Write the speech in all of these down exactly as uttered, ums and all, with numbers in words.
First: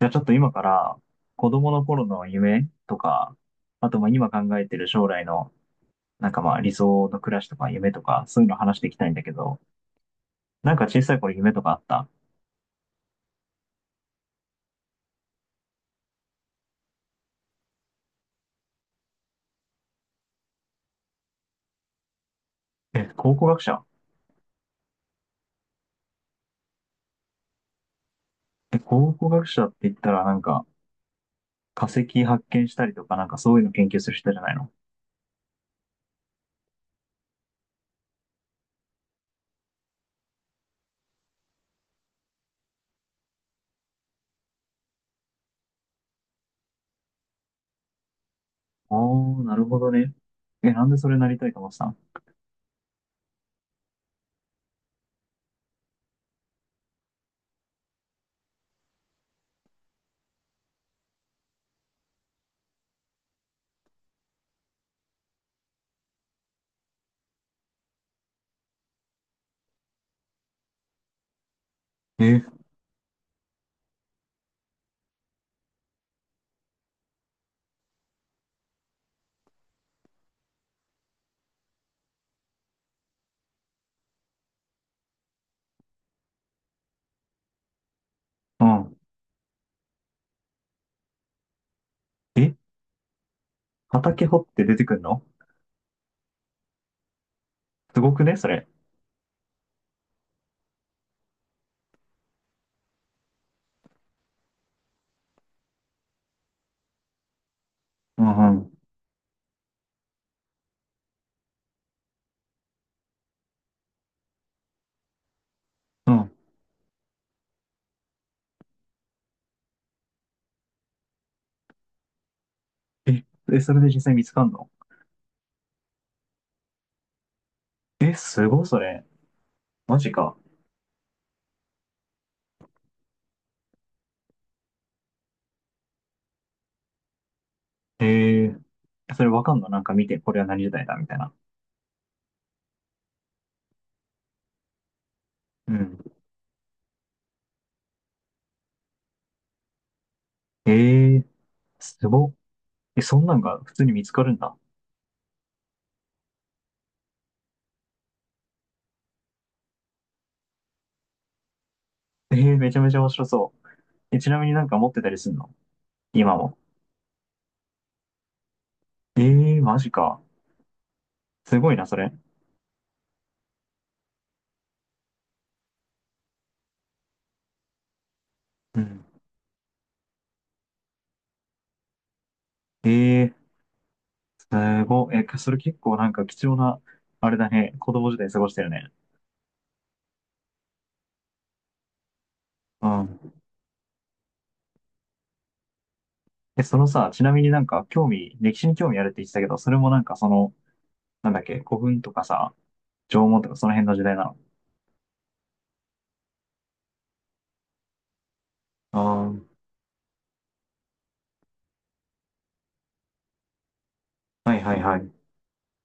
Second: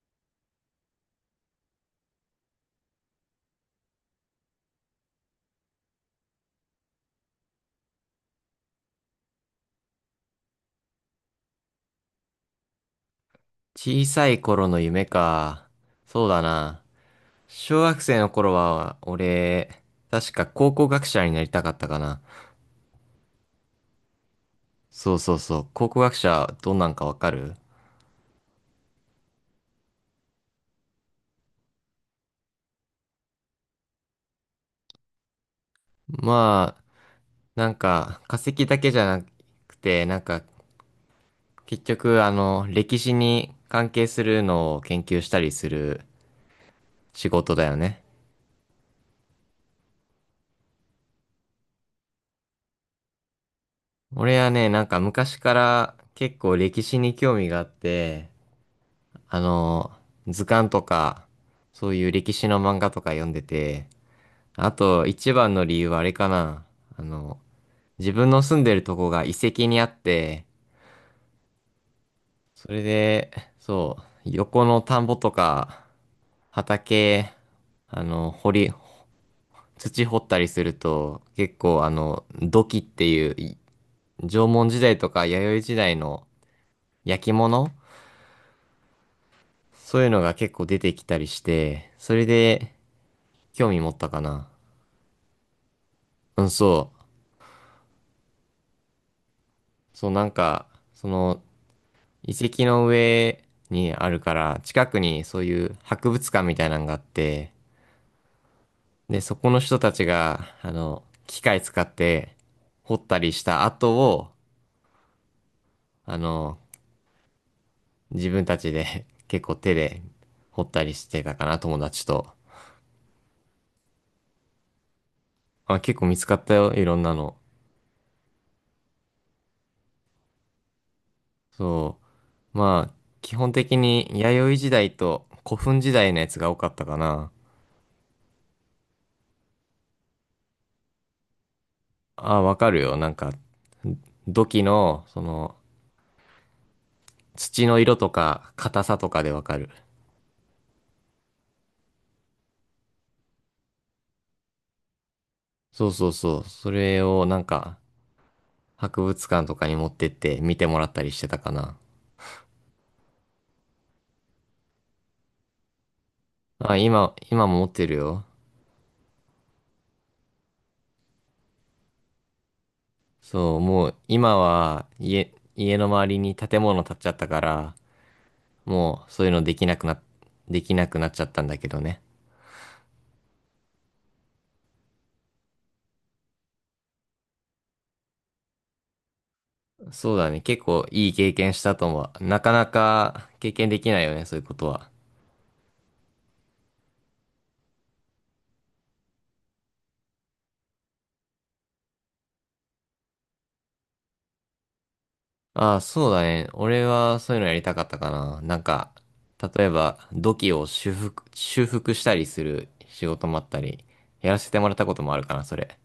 じゃあちょっと今から子供の頃の夢とか、あとまあ今考えてる将来のなんかまあ理想の暮らしとか夢とかそういうの話していきたいんだけど、なんか小さい頃夢とかあった？小さい頃の夢か。そうだな。小学生の頃は、俺、確か考古学者になりたかったかな。え、考古学者？そうそうそう。考古学者、どんなんかわかる？え、考古学者って言ったらなんか化石発見したりとかなんかそういうの研究する人じゃないの？まあ、なんか、化石だけじゃなくて、なんか、結局、あの、歴史に関係するのを研究したりする仕事だよね。ああー、なるほどね。え、なんでそれなりたいと思ってたの？俺はね、なんか昔から結構歴史に興味があって、あの、図鑑とか、そういう歴史の漫画とか読んでて、あと一番の理由はあれかな。あの、自分の住んでるとこが遺跡にあって、え、それで、そう、横の田んぼとか、畑、あの、掘り、土掘ったりすると、結構あの、土器っていう、い縄文時代とか弥生時代の焼き物、うん。そういうのが結構出てきたりして、それえ、で興味持ったか畑掘っな。て出てくんの？うん、そう。すごくね、それ。そう、なんか、その、遺跡の上にあるから、近くにそういう博物館みたいなのがあって、うんうん。で、そこの人たちが、あの、機械使って掘ったりした跡を、うあん。の、自分たちで 結構手で掘ったりしてたかな、友達と。え、え、それで実際見つかんの？あ、結構見つかったよ、いろんなの。え、すごいそれ。マジか。そう。まあ、基本的に弥生時代と古墳時代のやつが多かったかな。へえ。それわかんのなんか見て、これは何時代だみたいな。あ、わかるよ。なんか、土器の、その、うん。土の色とか、硬さとかでわかる。へえ。すごっ。え、そんなんが普通に見つかるんだ。そうそうそう。それをなんか、博物館とかに持ってって見てもらったりしてたかな。えー、めちゃめちゃ面白そう。え、ちなみになんか持ってたりすんの？今も。あ、今、今も持ってるよ。えー、マジか。すごいな、それ。そう、もう今は家、家の周りに建物建っちゃったから、うん。もうそういうのできなくな、できなくなっちゃったんだけどね。えー、すごい。え、それ結構なんか貴重な、あれだね。子供時代過ごしてるね。そうだね。結構いい経験したと思う。なかなうかん。経験できないよね、そういうことは。え、そのさ、ちなみになんか興味、歴史に興味あるって言ってたけど、それもなんかその、なんだっけ、古墳とかさ、縄文とかその辺の時代なの？ああ、そうだね。俺はそういうのやりたかったかな。なんか、ああー、例えば、土器を修復、修復したりする仕事もあったり、やらせはていもはらっいたこはとい。もあるかな、それ。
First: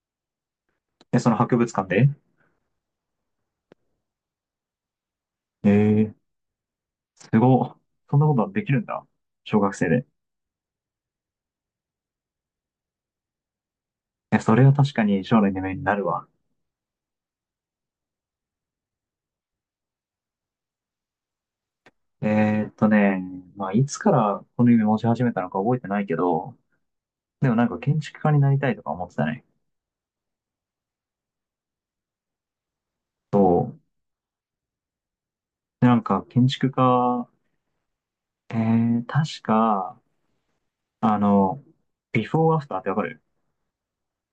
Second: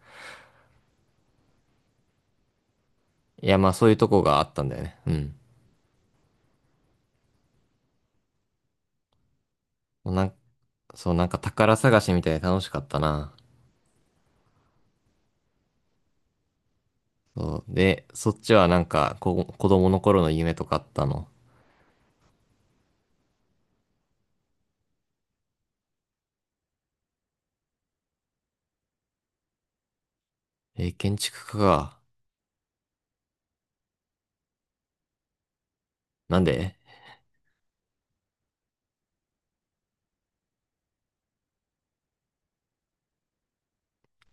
え、その博物館で？いや、まあそういうとこがあったんだよね。うん。ええー、すごっ。そんなことできるんだ。小学生で。なん、そう、なんか宝探しみたいで楽しかったな。え、それは確かに将来の夢になるわ。そう。で、そっちはなんか、こ、子供の頃の夢とかあったの？えーっとね、まあ、いつからこの夢持ち始めたのか覚えてないけど、でもなんか建築家になりたいとか思ってたね。えー建築家か。そう。で、なんかなん建築で？家、えー、確か、あの、ビフォーアフターってわかる？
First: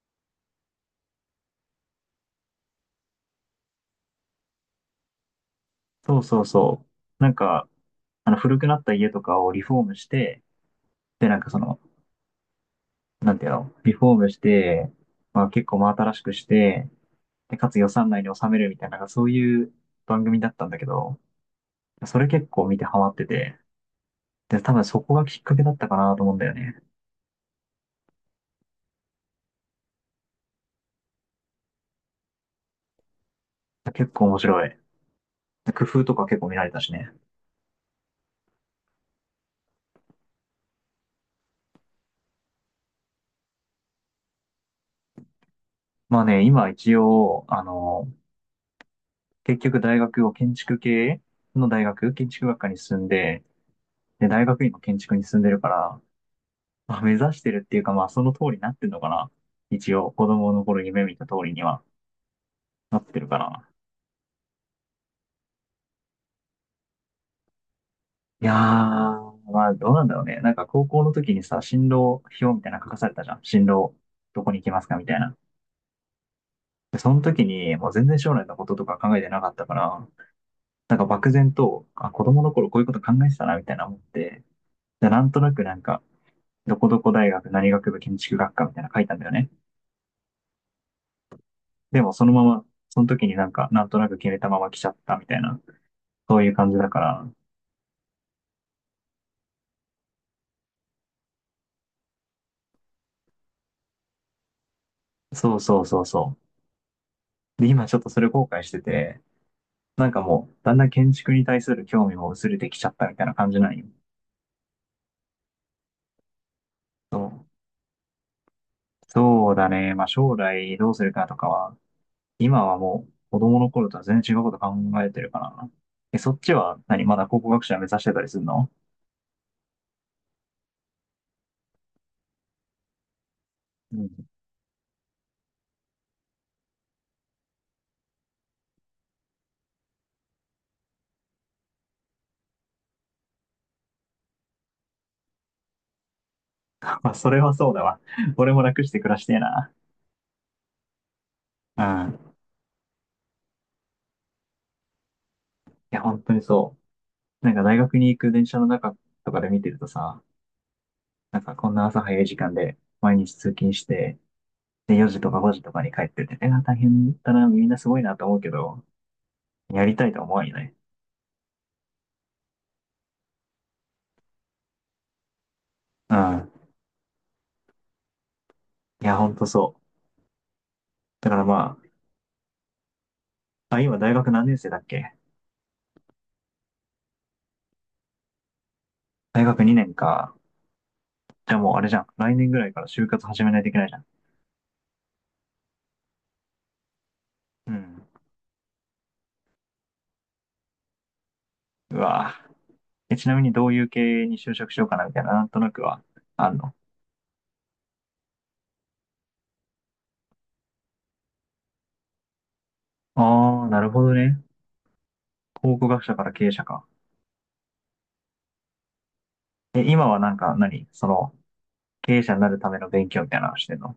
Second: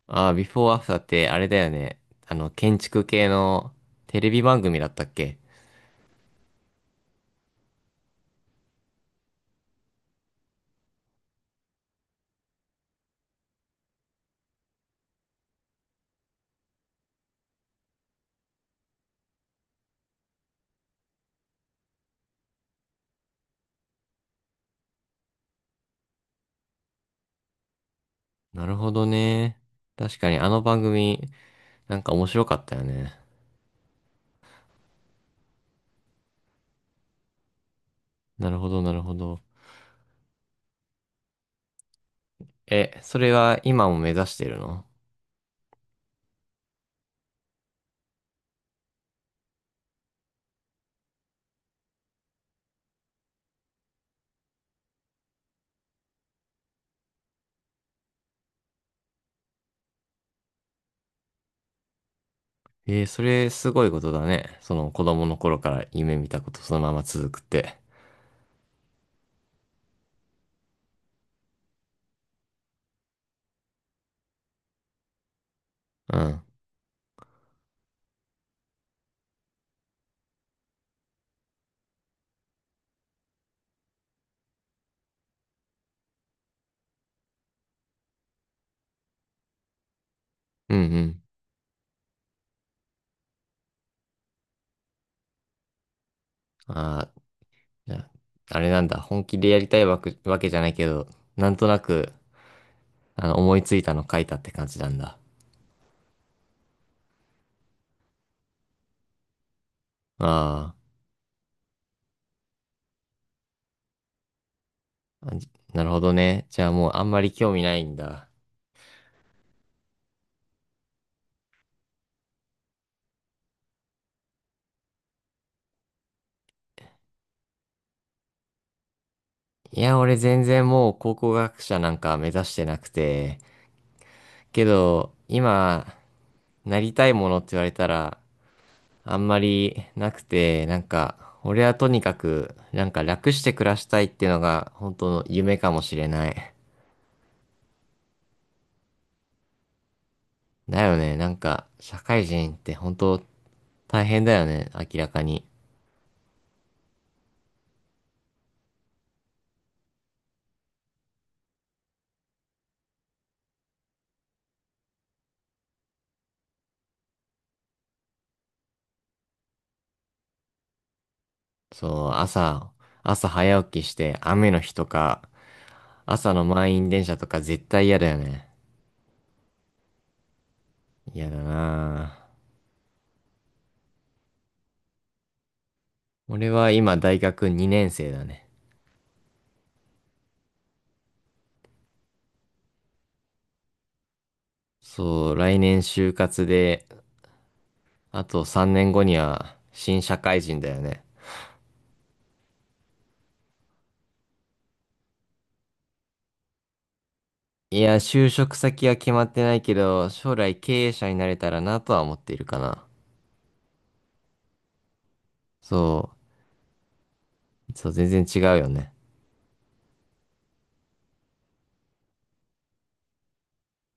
ああー、ビフォーアフターってあれだよね。あの、建築系のテレビ番組だったっけ？そうそうそう。なんか、あの、古くなった家とかをリフォームして、で、なんかその、なんていうの、リフォームして、まあ結構真新しくして、で、かつ予算内に収めるみたいな、なんかそういう番組だったんだけど、それ結構見てハマってて、で、多分そこがきっかけだったかなと思うんだよね。なるほどね。確かにあの番組、なんか面白かったよね。結構面白い。で工夫とか結構見られたしね。なるほど、なるほど。え、それは今も目指してるの？まあね、今一応、あの、結局大学を建築系の大学、建築学科に進んで、で、大学院も建築に進んでるから、まあ、目指してるっていうか、まあその通りになってんのかな。一応、子供の頃夢見た通りにはなえっーてそるかれな。すごいことだね。その子供の頃から夢見たことそのまま続くって。いやー、まあ、どうなんだろうね。なんか高校の時にさ、進路表みたいなの書かされたじゃん。進路、どこに行きますかみたいな。うん。で、その時に、もう全然将来のこととか考えてなかったから、なんか漠然と、あ、子供の頃こういうこと考えてたな、みたいな思って、で、なんとなくなんか、どこどこ大学何学部建築学科みたいなの書いたんだよね。うんうん。でもそのまま、その時になんか、なんとなく決めたまま来ちゃったみたいな、そういう感じだかあー、ら、じゃあ、あれなんだ。本気でやりたいわけ、わけじゃないけど、なんとなく、あの、思いついたの書いたって感じなんだ。そうそうそうそう。で、今ちょっとそれ後悔してて、なんかもう、あだんだん建築に対する興味も薄れてきちゃったみたいな感じなんよ。あ、あじなるほどね。じゃあもうあんそまりう。興味ないんだ。そうだね。まあ将来どうするかとかは、今はもう子供の頃とは全然違うこと考えてるからな。え、そっちは何まだ考古学者目指してたりするの？いや、俺全然もう考古学者なんか目指してなくて、うん。けど、今、なりたいものって言われたら、あんまりなくて、なんか、俺はとにかく、なんか楽して暮らしたいっていうのが、本当の夢かもしれない。まあそれはそうだわ。俺も楽して暮らしてえな。だよね、なんか、う社ん。会い人って本当大変だよね、明らかに。や、本当にそう。なんか大学に行く電車の中とかで見てるとさ、なんかこんな朝早い時間で毎日通勤して、でよじとかごじとかに帰ってて、え、大変だな、みんなすごいなと思うけど、やりたいとは思わなよね。そう、朝、朝早起きして、雨の日とか、う朝のん。満員電車とか絶対嫌だよね。いや、ほんとそう。だ嫌かだらまなぁ。あ、あ、今大学何年生だっけ？俺は今大学にねん生だね。大学にねんか。じゃあもうあれじゃん。来年ぐらいから就活始めないといけないじゃん。そう、来年就活で、うん。あとさんねんごには新社会人だよね。うわぁ。え、ちなみにどういう系に就職しようかなみたいな、なんとなくはあんの。いや、就職先は決まってないけど、将来経営者になれたらなとは思っているかな。ああ、なるほどね。考そ古学者から経営者か。う、そう、全然違うよね。え、今はなんか何その、経営者になるための勉強みたいなのしてんの？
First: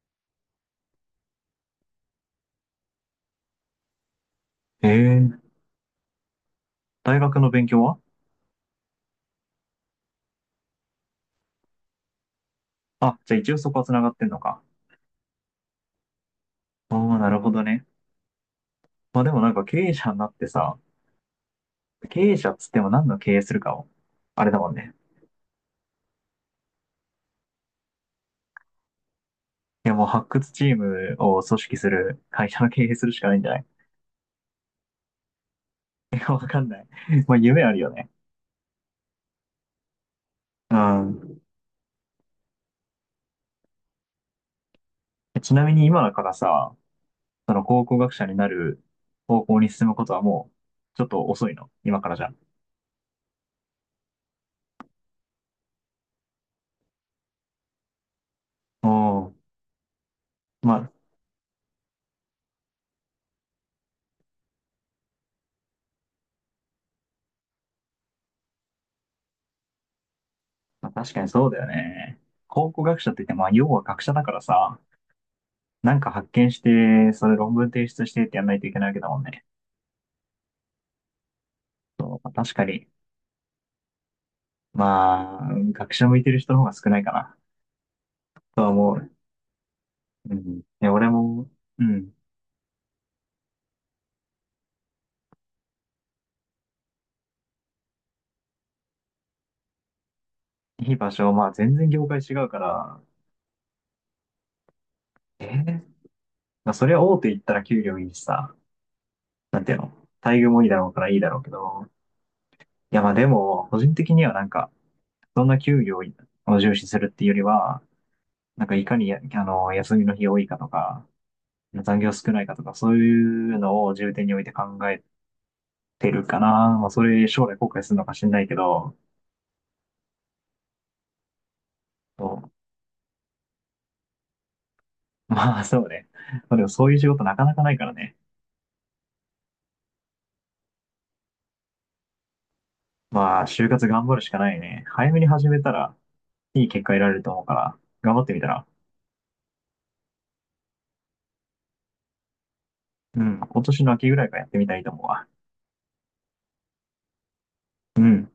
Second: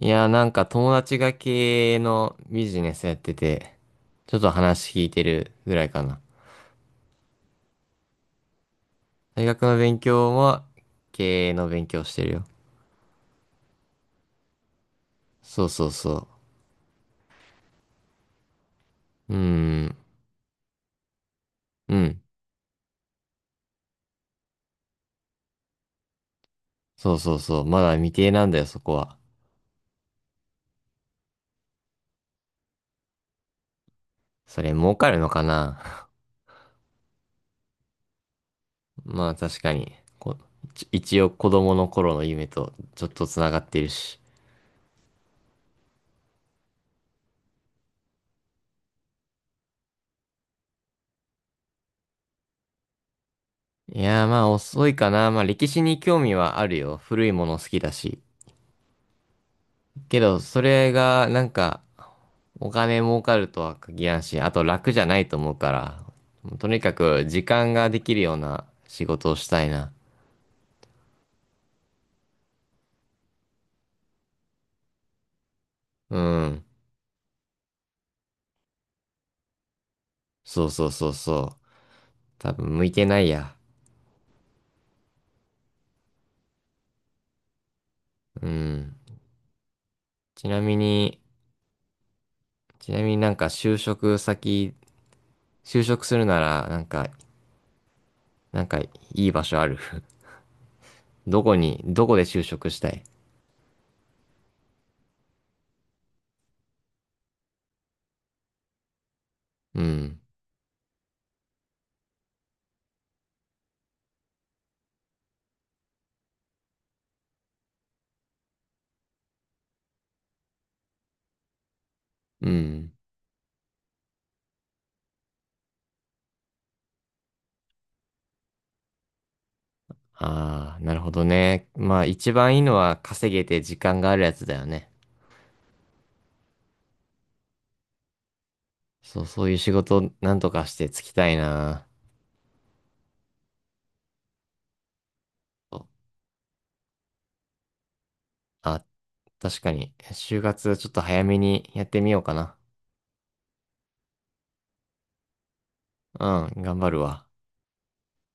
いや、なんか友達が経営のビジネスやってて、ちょっと話聞いてええるぐらいかな。大学の勉強は？大学の勉強も経営の勉強してるよ。あ、じゃあ一応そこは繋がってんのか。そうそうそああ、なるほどね。まあでう。うーもなんか経営ん、者になってさ、う経ん。営者っつっても何の経営するかを、あれだもんね。そうそうそう。まだ未定なんだよ、そこは。いや、もう発掘チームを組織する会社の経営するしかないんじゃない？ それ儲かるのかな？ いやわかんない。まあ、夢あるよね。まあ確かに。こう一一応ん。子供の頃の夢とちょっと繋がってるし。ちなみに今だからさ、その考古学者になる方向に進むことはもう、ちょっと遅いの？今からじゃ。いやーまあ遅いかな。まあ歴史に興味はあるよ。古いもの好きだし。おお。けどそまあ、れがなんかお金儲かるとは限らんし、あと楽じゃないと思うから。とにかく時間ができるような仕事をしたいな。まあ確かにそうだよね。考古学者って言って、まあ、要は学者だからさ、なんかう発見しん。て、それ論文提出してってやんないといけないわけだもんね。そうそうそうそう。そう、まあ多確か分向に。いてないや。まあ、学者向いてる人の方が少ないかな、うとは思ん。う。うちなん。みね、俺に、も、うん。ちなみになんか就職先、就職するなら、なんか、なんかいい場所ある？ いい場 所、どまあこ全に、然業どこ界で違就うか職したら、い？えーまあそりゃ大手行ったら給料いいしさ、なんていううの、ん。待遇もいいだろうからいいだろうけど、いやまあでも、個人的にはなんか、そんな給料を重視するっていうよりは、なんかいかにや、あの、休みの日多いかとか、残業少ないうかとか、ん。そういうのを重点に置いて考えてるかな。まあそれ将来後悔するのかしんないけど、ああ、なるほどね。まあ一そう 番いいのは稼げて時間があるやつだよね。まあ、そうね。まあ、でもそういう仕事なかなかないからね。そう、そういう仕事なんとかしてつきたいな。まあ、就活頑張るしかないね。早めに始めたそう、ら、いい結果得られると思うから、頑張ってみたら。あ、確かに。就活ちょっと早めにやってみようかな。うん、今年の秋ぐらいからやってみたいと思うわ。うん、頑張るわ。うん。